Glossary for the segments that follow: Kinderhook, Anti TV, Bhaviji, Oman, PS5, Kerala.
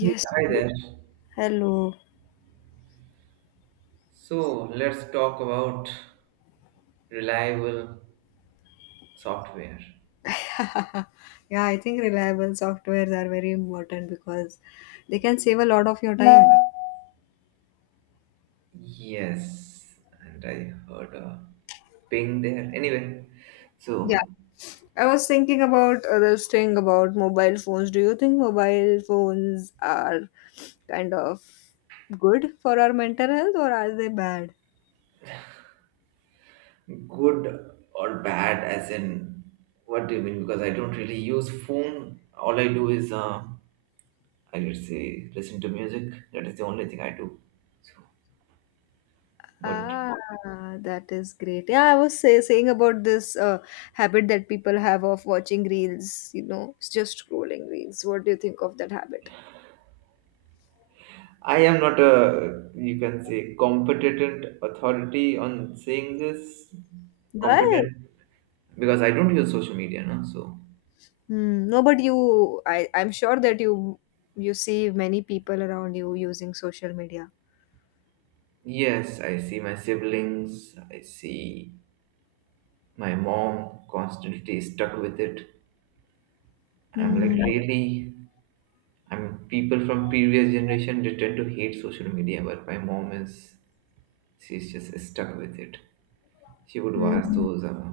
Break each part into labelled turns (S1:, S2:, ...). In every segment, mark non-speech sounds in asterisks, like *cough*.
S1: Yeah, hi there.
S2: Hello.
S1: So let's talk about reliable software.
S2: Yeah, I think reliable softwares are very important because they can save a lot of your time.
S1: Yes, and I heard a ping there. Anyway,
S2: Yeah.
S1: so
S2: I was thinking about this thing about mobile phones. Do you think mobile phones are kind of good for our mental health or are they bad?
S1: good or bad, as in what do you mean? Because I don't really use phone. All I do is I would say listen to music. That is the only thing I do. So, what?
S2: Ah, that is great. Yeah, saying about this habit that people have of watching reels, you know, just scrolling reels. What do you think of that habit?
S1: I am not a you can say competent authority on saying this
S2: What?
S1: competent because I don't use social media, no? So,
S2: Hmm. No, but I'm sure that you see many people around you using social media.
S1: yes, I see my siblings, I see my mom constantly stuck with it. I'm like,
S2: Hmm.
S1: really? I'm people from previous generation they tend to hate social media, but my mom is she's just stuck with it. She would watch
S2: Hmm.
S1: those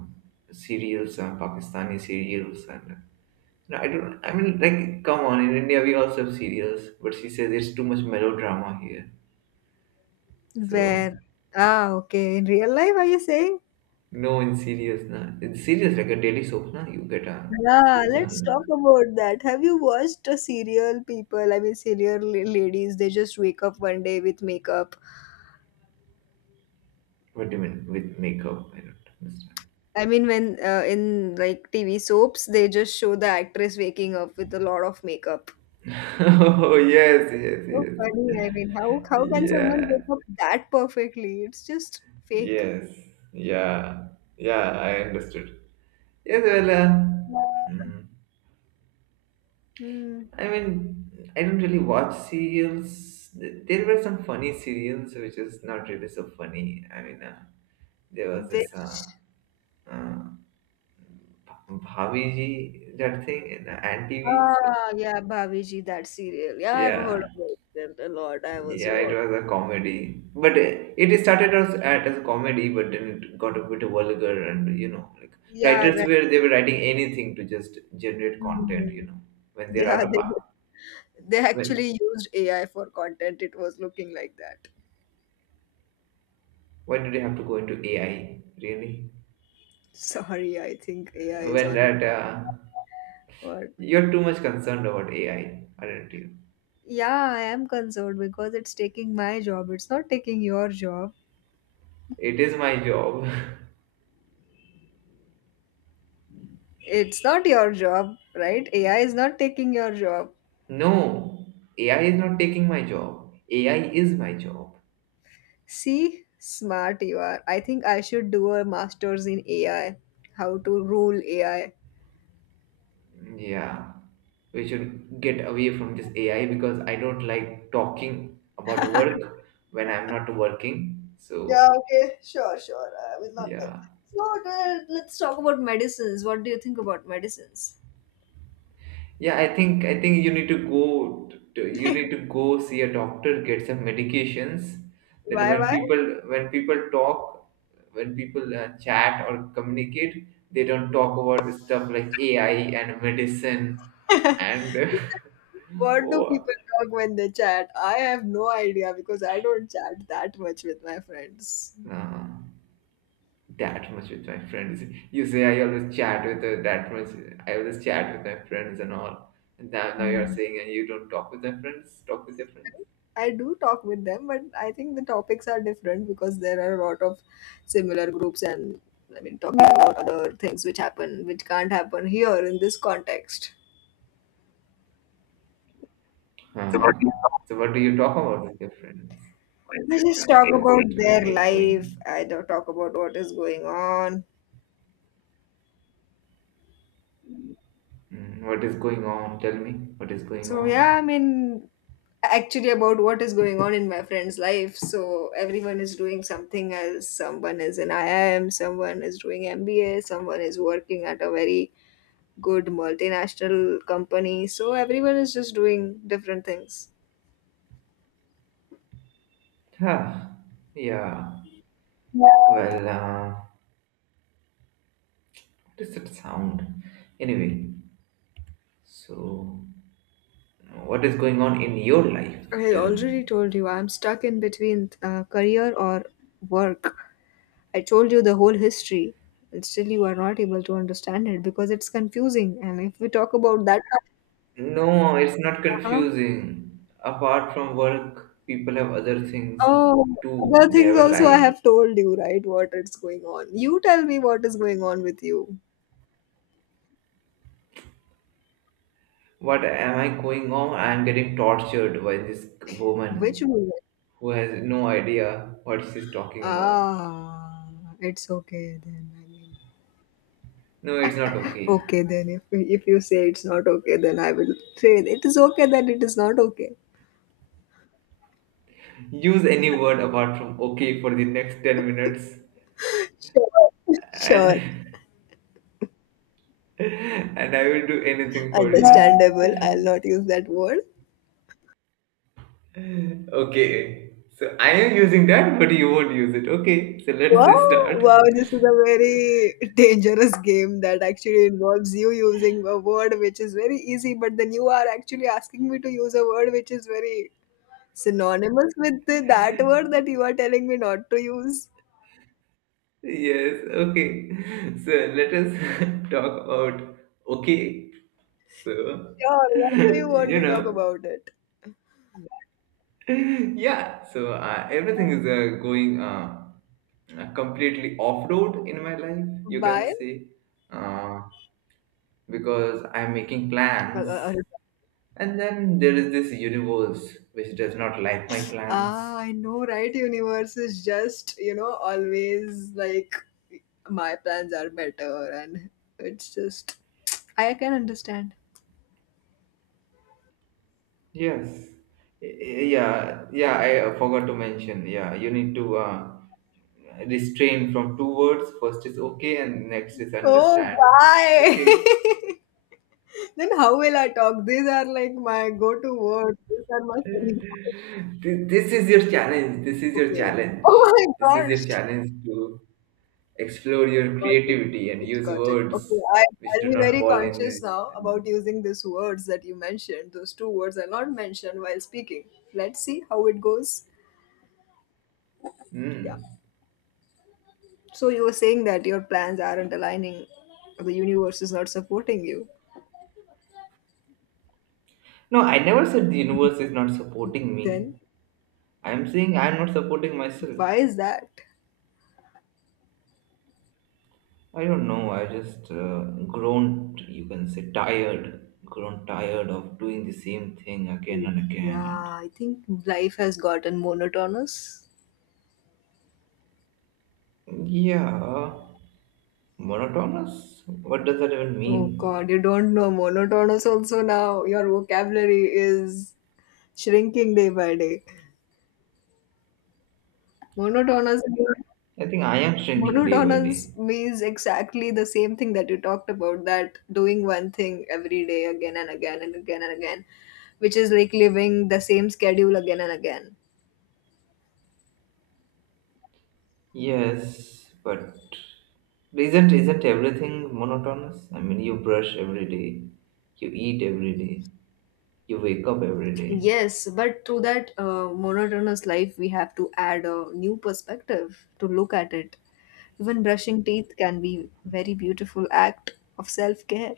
S1: serials, Pakistani serials, and no, I don't. I mean, like, come on, in India we also have serials, but she says it's too much melodrama here. So
S2: Where? Ah, okay. In real life, are you saying?
S1: no, in serious, na. In serious, like a daily soap, na. You get a see
S2: Yeah,
S1: it
S2: let's talk
S1: on.
S2: about that. Have you watched a serial people? I mean, serial ladies, they just wake up one day with makeup.
S1: What do you mean with makeup? I don't understand.
S2: I mean, when in like TV soaps, they just show the actress waking up with a lot of makeup.
S1: *laughs* Oh yes, yes,
S2: So
S1: yes.
S2: funny. I mean, how can someone
S1: Yeah.
S2: wake up that perfectly? It's just fake.
S1: Yes. Yeah. Yeah. I understood. Yes, well. Mm,
S2: Hmm.
S1: I mean, I don't really watch serials. There were some funny serials, which is not really so funny. I mean, there was this
S2: Which,
S1: uh, Bhaviji that thing in the Anti TV. So,
S2: ah, yeah, Bhaviji, that serial. Yeah, I've heard
S1: yeah,
S2: about it a lot. I also,
S1: yeah, it
S2: watched.
S1: was a comedy, but it started as a comedy, but then it got a bit vulgar, and you know, like
S2: Yeah,
S1: writers
S2: right.
S1: were they were writing anything to just generate
S2: Hmm.
S1: content, when they're
S2: Yeah,
S1: out of
S2: they
S1: when
S2: actually used AI for content. It was looking like that.
S1: when did you have to go into AI really?
S2: Sorry, I think AI is
S1: When
S2: on
S1: that
S2: my word.
S1: you're too much concerned about AI, aren't you?
S2: Yeah, I am concerned because it's taking my job. It's not taking your job.
S1: It is my job.
S2: It's not your job, right? AI is not taking your job.
S1: *laughs* No, AI is not taking my job. AI is my job.
S2: See, smart you are. I think I should do a master's in AI. How to rule AI.
S1: Yeah, we should get away from this AI because I don't like talking about work when I'm not working.
S2: Yeah,
S1: So
S2: okay, sure, sure. I will not talk.
S1: yeah,
S2: So let's talk about medicines. What do you think about medicines?
S1: yeah, I think you need you need to go see a doctor, get some medications. That
S2: Why?
S1: when people talk, when people chat or communicate, they don't talk about stuff like AI and medicine
S2: *laughs*
S1: and *laughs*
S2: What do
S1: oh,
S2: people talk when they chat? I have no idea because I don't chat that much with my friends.
S1: uh, that much with my friends. You say I always chat with that much. I always chat with my friends and all. And now you're saying and you don't talk with your friends. Talk with your friends.
S2: I do talk with them, but I think the topics are different because there are a lot of similar groups and I mean talking about other things which happen which can't happen here in this context.
S1: Huh? So what do you talk about with your friends?
S2: I just talk
S1: Why is
S2: about
S1: it
S2: their life.
S1: echoing?
S2: I don't talk about what is going on.
S1: Mm, what is going on? Tell me what is going
S2: So yeah,
S1: on.
S2: I mean actually about what is going on in my friend's life. So everyone is doing something else. Someone is in IIM, someone is doing MBA, someone is working at a very good multinational company. So everyone is just doing different things.
S1: Huh? Yeah. Well, what is that sound? Anyway, so what is going on in your life?
S2: I
S1: Tell me.
S2: already told you I'm stuck in between career or work. I told you the whole history, and still you are not able to understand it because it's confusing. And if we talk about that,
S1: No, it's not
S2: uh-huh,
S1: confusing. Apart from work, people have other things
S2: oh, other
S1: too. They
S2: things
S1: have a
S2: also I
S1: life.
S2: have told you, right? What is going on. You tell me what is going on with you.
S1: What am I going on? I'm getting tortured by this
S2: Which
S1: woman
S2: movie?
S1: who has no idea what she's talking about.
S2: Ah, it's okay then. I mean,
S1: No, it's not okay.
S2: okay, then if you say it's not okay, then I will say it is okay that it is not okay.
S1: Use any word apart from okay for the next 10 minutes
S2: Sure. *laughs* Sure,
S1: and *laughs* and I will do anything for
S2: understandable. I'll
S1: you.
S2: not use that word.
S1: Okay. So I am using that, but you won't use it. Okay. So
S2: Wow,
S1: let's start.
S2: wow, this is a very dangerous game that actually involves you using a word which is very easy, but then you are actually asking me to use a word which is very synonymous with that word that you are telling me not to use.
S1: Yes, okay. *laughs* So let us *laughs* talk about okay. So, *laughs*
S2: Sure, what do you want
S1: you
S2: to
S1: know,
S2: talk about it?
S1: *laughs* yeah, so everything is going completely off road in my life, you can
S2: Why?
S1: say, uh, because I'm making plans,
S2: A
S1: and then there is this universe which does not like my
S2: Ah,
S1: plans.
S2: I know, right? Universe is just, you know, always like my plans are better, and it's just, I can understand.
S1: Yes. Yeah, yeah, I forgot to mention. Yeah, you need to restrain from two words. First is okay, and next is
S2: Oh,
S1: understand.
S2: why?
S1: Okay,
S2: *laughs* Then how will I talk? These are like my go to words. These are my selling points.
S1: This is your challenge. This is your
S2: Okay.
S1: challenge.
S2: Oh my
S1: This is
S2: gosh.
S1: your challenge to explore your
S2: Got it.
S1: creativity and use words
S2: Okay,
S1: which
S2: I'll
S1: do
S2: be
S1: not
S2: very
S1: fall in
S2: conscious
S1: this.
S2: now about using these words that you mentioned. Those two words are not mentioned while speaking. Let's see how it goes. Yeah.
S1: Hmm.
S2: So you were saying that your plans aren't aligning, or the universe is not supporting you.
S1: No, I never said the universe is not supporting me.
S2: Then
S1: I'm saying I'm not supporting myself.
S2: why is that?
S1: I don't know. I just grown, you can say, tired. Grown tired of doing the same thing again and
S2: Yeah,
S1: again.
S2: I think life has gotten monotonous.
S1: Yeah, monotonous? What does that even
S2: Oh
S1: mean?
S2: God, you don't know monotonous also now. Your vocabulary is shrinking day by day. Monotonous
S1: I think I am shrinking day by
S2: monotonous
S1: day.
S2: means exactly the same thing that you talked about, that doing one thing every day again and again, which is like living the same schedule again and again.
S1: Yes, but isn't everything monotonous? I mean, you brush every day, you eat every day, you wake up every day.
S2: Yes, but through that monotonous life, we have to add a new perspective to look at it. Even brushing teeth can be very beautiful act of self care.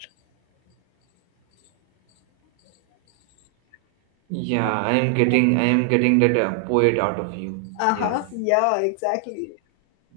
S1: Yeah, I am getting that poet out of you.
S2: Uh huh.
S1: Yes.
S2: Yeah, exactly.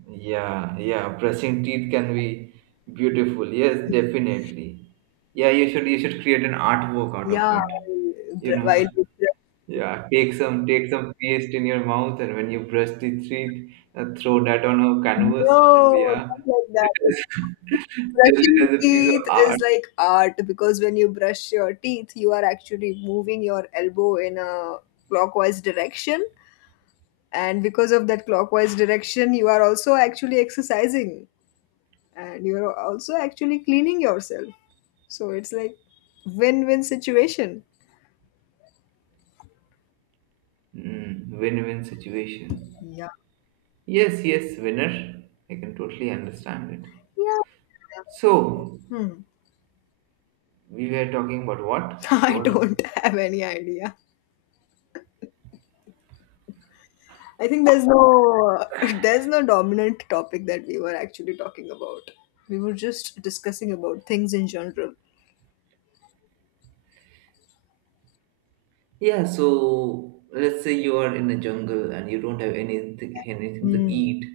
S1: Yeah, yeah, brushing teeth can be beautiful. Yes, definitely. Yeah, you should create an artwork out of
S2: Yeah,
S1: it,
S2: while br-
S1: you know.
S2: while we brush-
S1: Yeah, take some paste in your mouth, and when you brush the teeth, throw that on a canvas, and
S2: No,
S1: yeah,
S2: not like
S1: it
S2: that.
S1: is *laughs* sell it
S2: Brushing
S1: as a piece
S2: teeth
S1: of
S2: is
S1: art.
S2: like art because when you brush your teeth, you are actually moving your elbow in a clockwise direction and because of that clockwise direction you are also actually exercising and you are also actually cleaning yourself, so it's like win-win situation.
S1: Mm, win-win situation.
S2: Yeah.
S1: Yes, yes, winner. I can totally understand it.
S2: Yeah.
S1: So
S2: Hmm.
S1: we were talking about what?
S2: *laughs*
S1: I
S2: I
S1: forgot.
S2: don't have any idea. I think there's no, *laughs* there's no dominant topic that we were actually talking about. We were just discussing about things in general.
S1: Yeah, so let's say you are in a jungle and you don't have anything to
S2: Hmm.
S1: eat,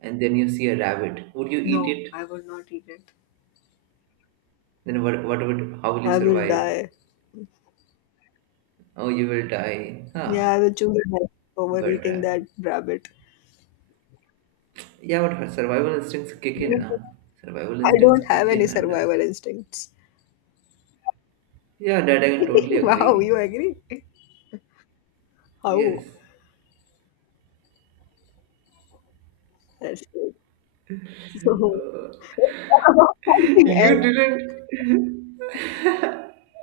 S1: and then you see a rabbit. Would you eat
S2: No, I
S1: it?
S2: will not eat it.
S1: Then what? What would? How will you
S2: I will
S1: survive?
S2: die.
S1: Oh, you will die.
S2: Yeah,
S1: Huh.
S2: I will choose it over
S1: But
S2: eating that rabbit.
S1: yeah, but her survival instincts kick in
S2: Yeah.
S1: now. Survival
S2: I
S1: instincts
S2: don't have
S1: kick
S2: any
S1: in, and
S2: survival instincts.
S1: yeah, that I can totally
S2: *laughs* Wow,
S1: agree.
S2: you agree? How?
S1: Yes.
S2: That's good. So, about
S1: *laughs*
S2: something
S1: You
S2: else.
S1: didn't.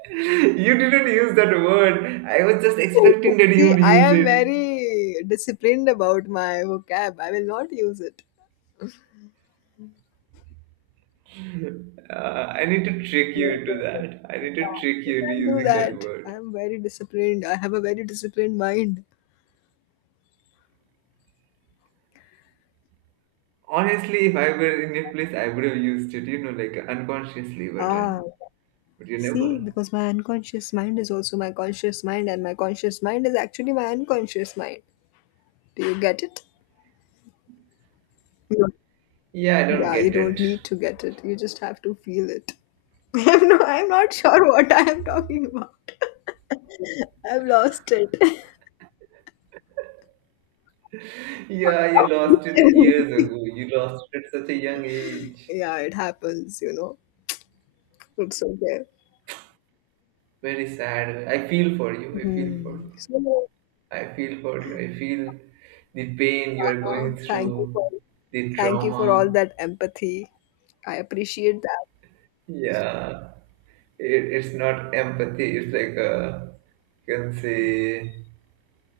S1: You didn't use that word. I was just expecting that you
S2: See,
S1: would
S2: I
S1: use
S2: am
S1: it.
S2: very disciplined about my vocab. I will not use it.
S1: I need to trick
S2: No,
S1: you
S2: no,
S1: into
S2: no.
S1: that. I need to trick
S2: You
S1: you into
S2: can't do
S1: using that
S2: that. I
S1: word.
S2: am very disciplined. I have a very disciplined mind.
S1: Honestly, if I were in your place, I would have used it. You know, like unconsciously,
S2: Ah,
S1: but you
S2: see,
S1: never.
S2: because my unconscious mind is also my conscious mind, and my conscious mind is actually my unconscious mind. Do you get it? No.
S1: Yeah, I don't
S2: Yeah, you
S1: get
S2: don't
S1: it.
S2: need to get it. You just have to feel it. *laughs* I'm not sure what I am talking about. *laughs* I've lost it.
S1: Yeah, you lost it years
S2: *laughs*
S1: ago. You lost it at such a young age.
S2: Yeah, it happens, you know. It's okay.
S1: Very sad. I feel for you. I feel for
S2: Hmm.
S1: you.
S2: So,
S1: I feel for you. I feel the pain you are
S2: uh,
S1: going
S2: thank you
S1: through,
S2: for
S1: the
S2: thank you for all
S1: trauma.
S2: that empathy. I appreciate that.
S1: Yeah, it's not empathy. It's like a, you can say,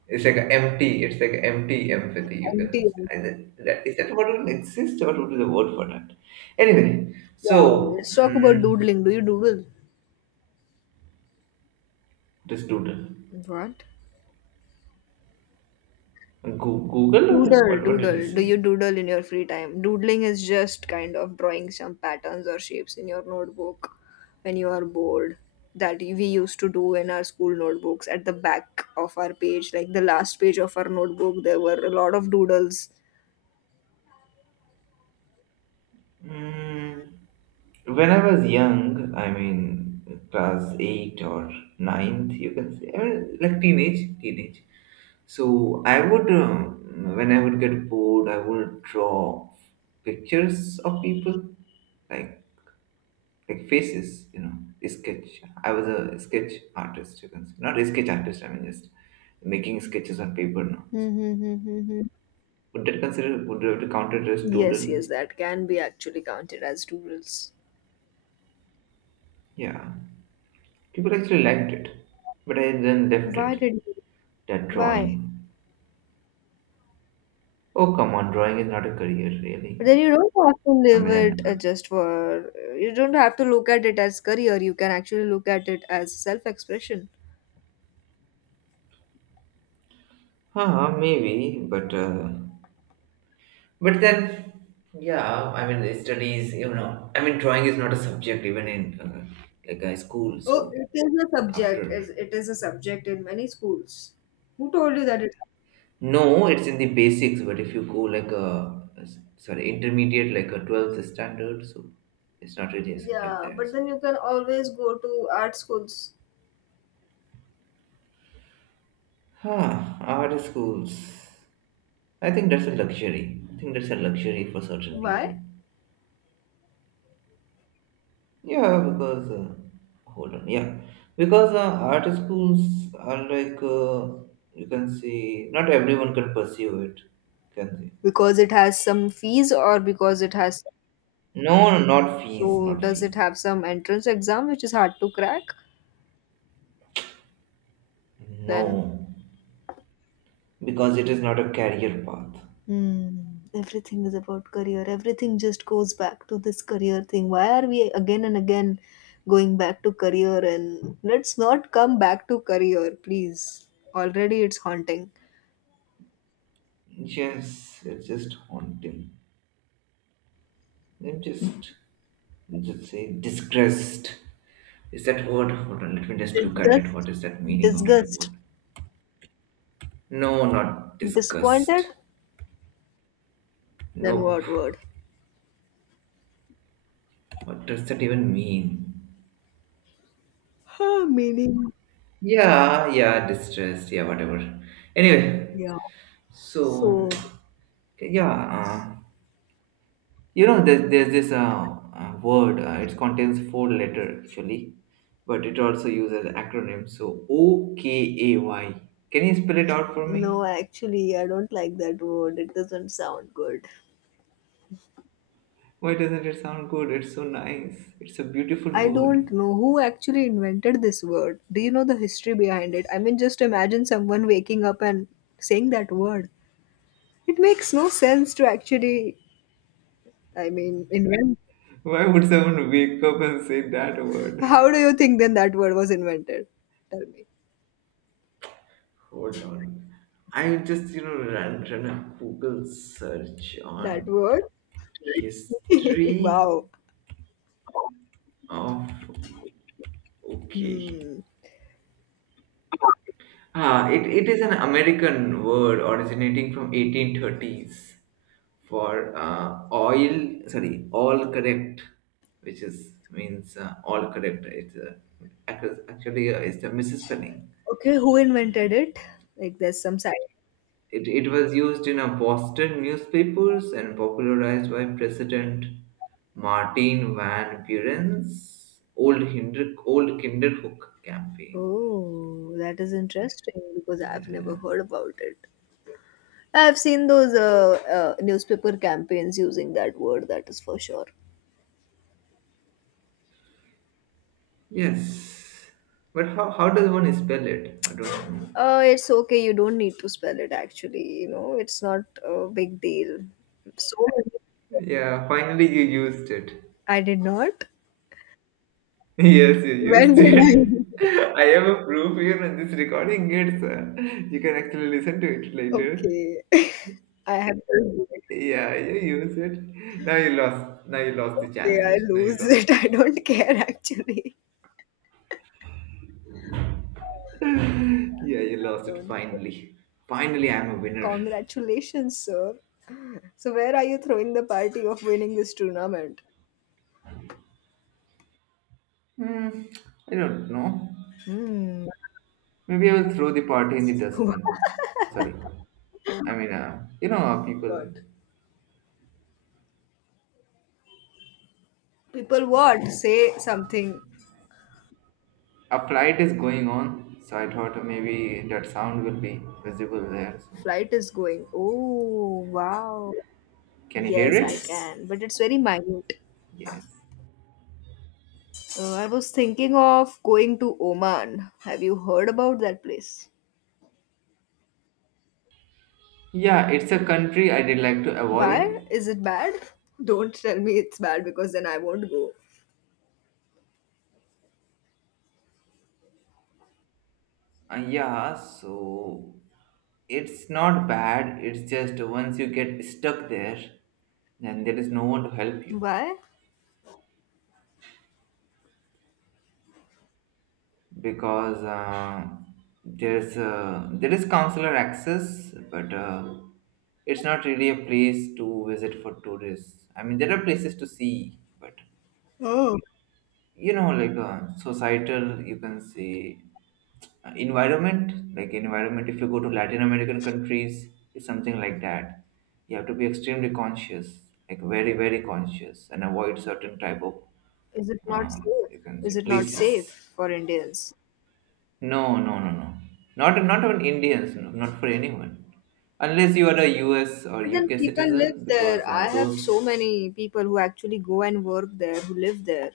S1: it's like a empty. It's like a empty empathy. You can
S2: Empty.
S1: say. That, is that word even exist? What would be the word for that? Anyway,
S2: Yeah.
S1: so
S2: Let's talk about
S1: mm,
S2: doodling. Do you doodle?
S1: this doodle.
S2: What?
S1: Google or
S2: Doodle,
S1: what? What did you
S2: doodle. Do
S1: say?
S2: you doodle in your free time? Doodling is just kind of drawing some patterns or shapes in your notebook when you are bored. That we used to do in our school notebooks at the back of our page, like the last page of our notebook, there were a lot of doodles.
S1: Mm, when I was young, I mean class eight or ninth, you can say, I mean like teenage. So I would, when I would get bored, I would draw pictures of people, like faces, you know, sketch. I was a sketch artist, you can say, not a sketch artist. I mean just making sketches on paper now. So
S2: Mm-hmm.
S1: would that consider? Would that count it as
S2: Yes,
S1: doodle?
S2: yes, that can be actually counted as doodles.
S1: Yeah. People actually liked it, but I then left
S2: Why
S1: it.
S2: did you?
S1: That
S2: Why?
S1: drawing. Oh, come on, drawing is not a career,
S2: But
S1: really.
S2: then you don't have to
S1: I
S2: live
S1: mean,
S2: it just for. You don't have to look at it as career. You can actually look at it as self expression.
S1: huh, maybe, but then, yeah, I mean, the studies, you know, I mean, drawing is not a subject even in like a school.
S2: Oh,
S1: So
S2: it is a subject.
S1: after,
S2: Is a subject in many schools. Who told you that it?
S1: no, it's in the basics. But if you go like a sorry intermediate, like a twelfth standard, so it's not really a subject
S2: Yeah,
S1: there.
S2: but
S1: So.
S2: then you can always go to art schools.
S1: Huh, art schools. I think that's a luxury. I think that's a luxury for certain people.
S2: Why?
S1: Yeah, because hold on. Yeah, because art schools are like you can say not everyone can pursue it. Can they?
S2: Because it has some fees, or because it has.
S1: No, not fees,
S2: So
S1: not
S2: does it
S1: fees.
S2: have some entrance exam which is hard to crack? Then
S1: No, because it is not a career path.
S2: hmm. Everything is about career. Everything just goes back to this career thing. Why are we again and again going back to career? And let's not come back to career, please. Already it's haunting.
S1: Yes, it's just haunting. I'm just, I'm just say disgraced. Is that word? Hold on, let me just look at it.
S2: Disgust,
S1: What is that meaning of that
S2: disgust,
S1: word? No, not
S2: disappointed.
S1: disgust.
S2: Then
S1: Nope.
S2: what word?
S1: What does that even mean?
S2: Huh, meaning,
S1: Yeah, yeah, distress. Yeah, whatever. Anyway,
S2: yeah.
S1: so
S2: So
S1: yeah, you know, there's this word. It contains four letter actually, but it also uses acronym. So OKAY. Can you spell it out for
S2: no,
S1: me?
S2: actually, I don't like that word. It doesn't sound good.
S1: Why doesn't it sound good? It's so nice. It's a beautiful
S2: I don't
S1: word.
S2: know who actually invented this word. Do you know the history behind it? I mean, just imagine someone waking up and saying that word. It makes no sense to actually, I mean, invent.
S1: Why would someone wake up and say that word?
S2: How do you think then that word was invented? Tell me.
S1: Hold on. I just, you know, ran a Google search
S2: That
S1: on
S2: word? *laughs*
S1: history
S2: Wow.
S1: of. Okay.
S2: Hmm.
S1: Ah, it is an American word originating from 1830s for all correct, which is means all correct. It's actually it's a misspelling.
S2: Okay, who invented it? Like there's some side.
S1: It was used in a Boston newspapers and popularized by President Martin Van Buren's old Kinderhook campaign.
S2: Oh, that is interesting because I've never heard about it. I've seen those newspaper campaigns using that word, that is for sure.
S1: Yes. But how does one spell it? I don't know.
S2: It's okay, you don't need to spell it actually, you know, it's not a big deal. So many.
S1: Yeah, finally you used it. *laughs*
S2: I did not.
S1: Yes, you
S2: When
S1: used
S2: did
S1: it.
S2: I?
S1: *laughs* I have a proof here on this recording it's sir. You can actually listen to it later.
S2: Okay. *laughs* I have to lose it.
S1: Yeah, you use it. Now you lost. Now you lost the
S2: Okay, I
S1: challenge. Now you
S2: lose it. *laughs*
S1: lost
S2: I
S1: it.
S2: don't care actually.
S1: *laughs* Yeah, you
S2: I
S1: lost it
S2: don't care.
S1: finally. Finally, I'm a winner.
S2: Congratulations, sir. So, where are you throwing the party of winning this tournament?
S1: Hmm, I don't know.
S2: Hmm.
S1: Maybe I will throw the party in the
S2: *laughs*
S1: dustbin. Sorry. I mean, you know, people.
S2: What? People what? Say something.
S1: A flight is going on, so I thought maybe that sound will be visible there. So,
S2: Flight is going. Oh, wow.
S1: can you hear
S2: Yes, I
S1: it?
S2: can. But it's very minute.
S1: Yes.
S2: I was thinking of going to Oman. Have you heard about that place?
S1: Yeah, it's a country I did like to avoid.
S2: Why? Is it bad? Don't tell me it's bad because then I won't go.
S1: Yeah, so it's not bad. It's just once you get stuck there, then there is no one to help you.
S2: Why?
S1: Because there is counselor access, but it's not really a place to visit for tourists. I mean, there are places to see, but
S2: Oh,
S1: you know, like societal, you can say environment, like environment if you go to Latin American countries, it's something like that. You have to be extremely conscious, like very very conscious, and avoid certain type of
S2: is it not
S1: uh,
S2: safe?
S1: you can say
S2: Is it not safe
S1: places.
S2: for Indians?
S1: No, no, no, no. Not even Indians. No, not for anyone, unless you are a U.S. or
S2: But then
S1: U.K.
S2: people live
S1: citizen,
S2: there.
S1: because
S2: I have
S1: those.
S2: so many people who actually go and work there, who live there.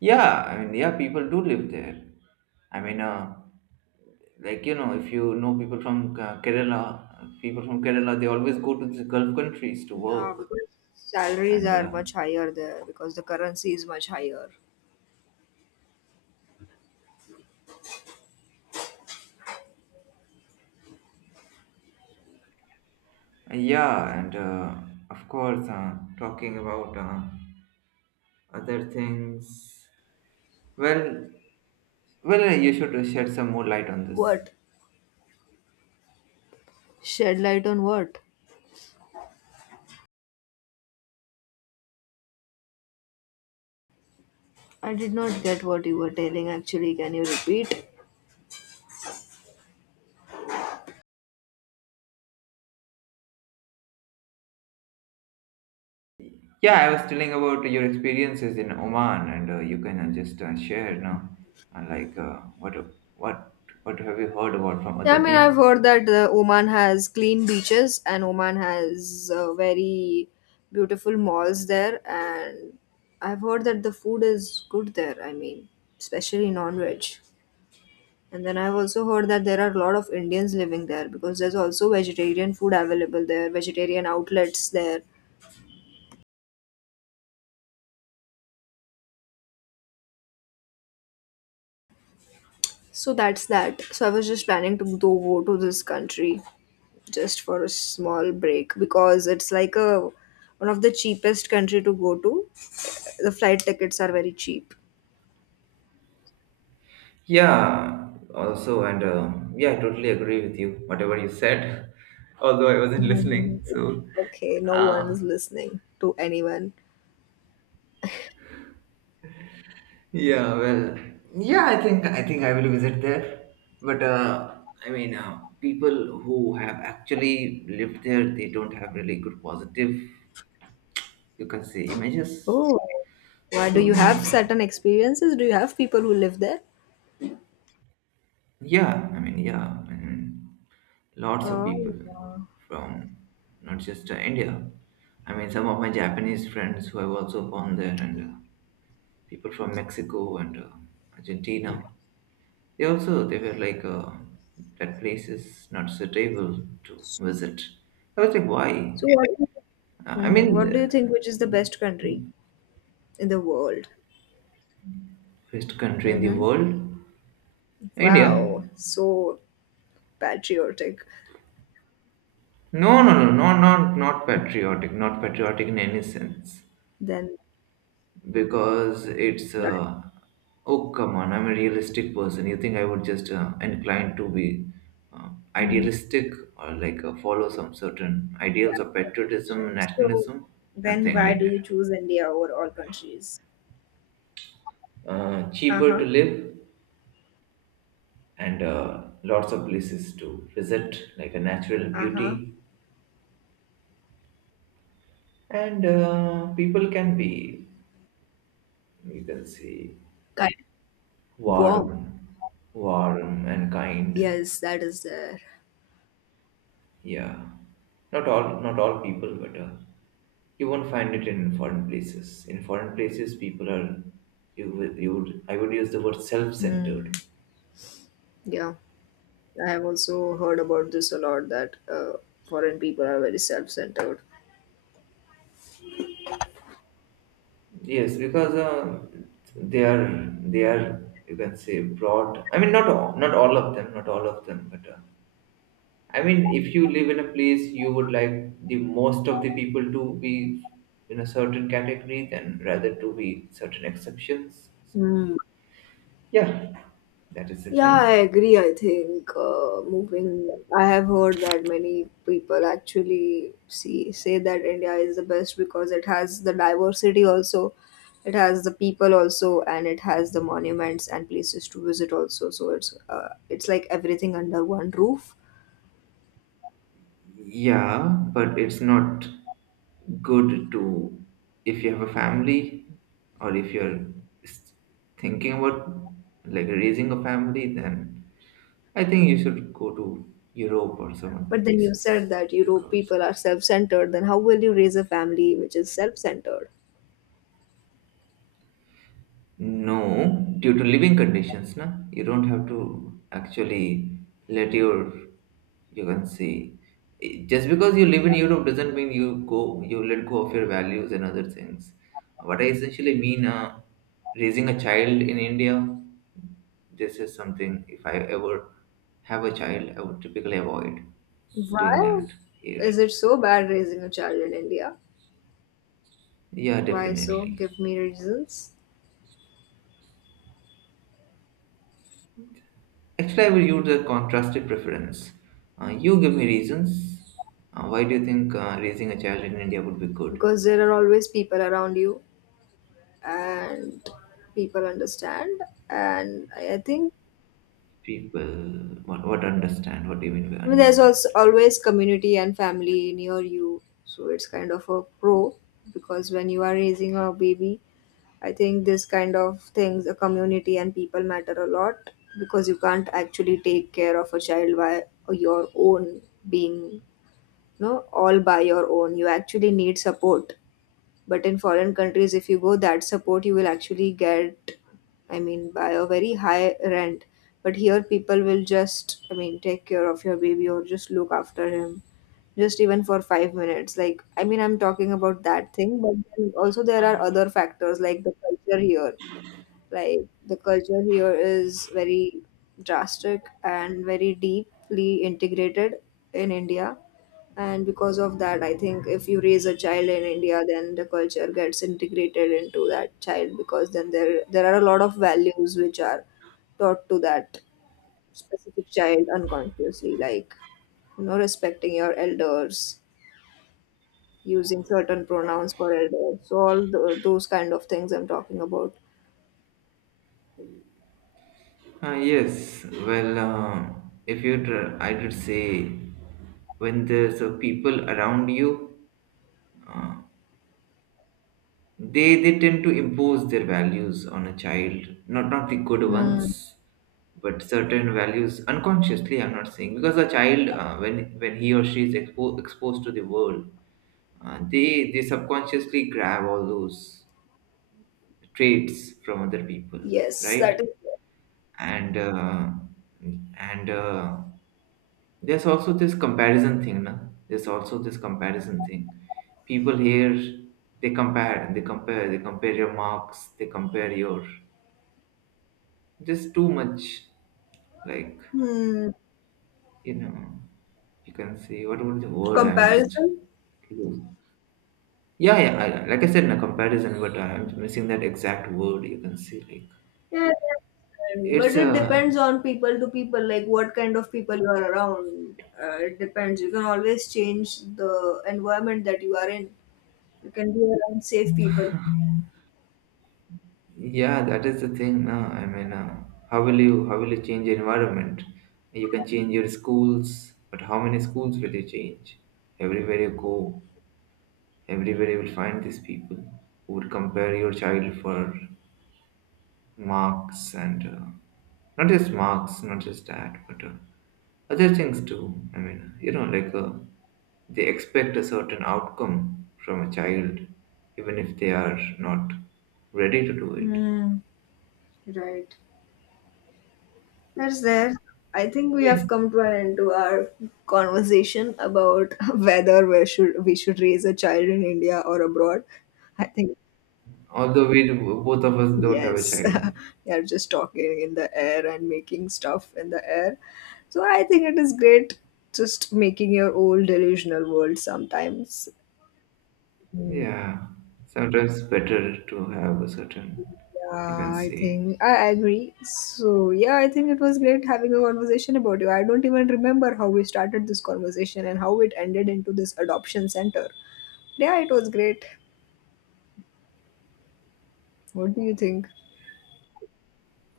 S1: Yeah, I mean, yeah, people do live there. I mean, uh, like you know, if you know people from Kerala, people from Kerala, they always go to the Gulf countries to
S2: Yeah,
S1: work.
S2: because salaries
S1: And
S2: are much higher there because the currency is much higher.
S1: yeah, and of course, Talking about other things. Well, well, you should shed some more light on this.
S2: What? Shed light on what? I did not get what you were telling actually. Can you repeat?
S1: Yeah, I was telling about your experiences in Oman, and you can just share now, uh, like uh, what what what have you heard about from
S2: Yeah, I
S1: other
S2: mean, I've
S1: people?
S2: heard that Oman has clean beaches and Oman has very beautiful malls there. And I've heard that the food is good there. I mean, especially non veg. And then I've also heard that there are a lot of Indians living there because there's also vegetarian food available there, vegetarian outlets there. So that's that. So I was just planning to go to this country just for a small break because it's like a one of the cheapest country to go to. The flight tickets are very cheap.
S1: Yeah, also, and yeah, I totally agree with you. Whatever you said, *laughs* although I wasn't
S2: Mhm.
S1: listening. So,
S2: Okay, no one
S1: uh,
S2: is listening to anyone.
S1: yeah, well, yeah, I think I will visit there, but people who have actually lived there, they don't have really good positive, you can say, images.
S2: Oh, why do
S1: So
S2: you
S1: yeah,
S2: have certain experiences? Do you have people who live there?
S1: yeah. I mean, yeah. I mean, lots of people
S2: Oh,
S1: from not just India. I mean, some of my Japanese friends who have also gone there, and people from Mexico and Argentina. They were like, that place is not suitable to visit. I was like, why?
S2: so what?
S1: I
S2: Mm-hmm.
S1: mean,
S2: What do you
S1: the
S2: think which is the best country in the world?
S1: Best country in the
S2: Mm-hmm.
S1: world,
S2: Wow,
S1: India.
S2: so patriotic.
S1: No, no, no, no, not patriotic, not patriotic in any sense.
S2: Then
S1: Because it's
S2: that,
S1: oh come on, I'm a realistic person. You think I would just inclined to be uh,
S2: mhm,
S1: idealistic, or like follow some certain ideals of patriotism,
S2: right. So
S1: nationalism?
S2: then
S1: Nothing
S2: why
S1: like
S2: do you
S1: that.
S2: choose India over all countries?
S1: Cheaper to
S2: Uh-huh.
S1: live, and lots of places to visit, like a natural
S2: Uh-huh.
S1: beauty, and people can be, you can see,
S2: Kind of warm.
S1: warm. Warm and kind.
S2: Yes, that is there.
S1: Yeah, not all, not all people, but you won't find it in foreign places. In foreign places, people are, you would, I would use the word self-centered.
S2: Mm, yeah, I have also heard about this a lot that foreign people are very self-centered.
S1: Yes, because they are you can say broad. I mean, not all, not all of them, not all of them, but I mean, if you live in a place, you would like the most of the people to be in a certain category, then rather to be certain exceptions. So
S2: Mm,
S1: yeah, that is the
S2: yeah, I
S1: thing.
S2: agree. I think moving. I have heard that many people actually see say that India is the best because it has the diversity also, it has the people also, and it has the monuments and places to visit also. So it's like everything under one roof.
S1: Yeah, but it's not good to, if you have a family, or if you're s- thinking about like raising a family, then I think you should go to Europe or some other
S2: But then you
S1: places.
S2: said that Europe
S1: Because
S2: people are self-centered. Then how will you raise a family which is self-centered?
S1: no, due to living conditions, na, you don't have to actually let your, you can see, eh, just because you live in Europe doesn't mean you go, you let go of your values and other things. What I essentially mean, raising a child in India, this is something, if I ever have a child, I would typically avoid doing
S2: Why
S1: that here.
S2: is it so bad raising a child in India?
S1: Yeah,
S2: Why so?
S1: definitely.
S2: Give me reasons.
S1: Actually, I will use a contrastive preference. You give me reasons. Why do you think raising a child in India would be good?
S2: Because there are always people around you and people understand and I think.
S1: People, what understand? What do you mean by
S2: I mean, there's also
S1: understand?
S2: always community and family near you, so it's kind of a pro because when you are raising a baby, I think this kind of things, a community and people, matter a lot because you can't actually take care of a child by your own being, you know all by your own. You actually need support, but in foreign countries, if you go, that support you will actually get, I mean, by a very high rent. But here people will just, I mean, take care of your baby or just look after him just even for 5 minutes, like, I mean, I'm talking about that thing. But then also there are other factors like the culture here. Like, the culture here is very drastic and very deeply integrated in India. And because of that, I think if you raise a child in India, then the culture gets integrated into that child because then there are a lot of values which are taught to that specific child unconsciously, like, respecting your elders, using certain pronouns for elders. So all the, those kind of things I'm talking about.
S1: Yes, well, if you, I would say, when there's people around you, uh, they tend to impose their values on a child, not the good
S2: Mm.
S1: ones, but certain values unconsciously. I'm not saying, because a child, when he or she is exposed to the world, they subconsciously grab all those traits from other people,
S2: Yes, that is.
S1: right? And uh, and There's also this comparison thing, na, there's also this comparison thing people here, they compare they compare your marks, they compare your, just too much, like
S2: Hmm.
S1: you know, you can say, what was the word I'm just
S2: Comparison?
S1: lose. Yeah, yeah, I, like I said, in a comparison, but I'm missing that exact word, you can see, like
S2: Yeah, I understand. But
S1: it's
S2: it
S1: a.
S2: depends on people to people, like, what kind of people you are around. It depends. You can always change the environment that you are in. You can be around safe people.
S1: Yeah, that is the thing. No, I mean, how will you change your environment? You can change your schools, but how many schools will you change? Everywhere you go, everywhere you will find these people who would compare your child for marks, and not just marks, not just that, but other things too. I mean, you know, like they expect a certain outcome from a child, even if they are not ready to do it.
S2: Hmm. Right. That's there. I think we have come to an end to our conversation about *laughs* whether we should raise a child in India or abroad. I think.
S1: Although we both of us don't have a
S2: Yes,
S1: child.
S2: *laughs* they're just talking in the air and making stuff in the air. So I think it is great just making your own delusional world sometimes. Mm.
S1: Yeah. Sometimes better to have a certain, you
S2: Yeah,
S1: can
S2: I
S1: say.
S2: think I agree. So yeah, I think it was great having a conversation about you. I don't even remember how we started this conversation and how it ended into this adoption center. Yeah, it was great. What do you think?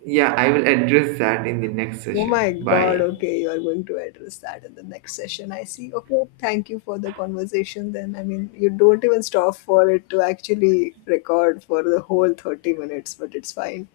S1: Yeah, I will address that in the next
S2: Oh my
S1: session.
S2: God.
S1: Bye.
S2: Okay. You are going to address that in the next session. I see. Okay. Thank you for the conversation. Then, I mean, you don't even stop for it to actually record for the whole 30 minutes, but it's fine.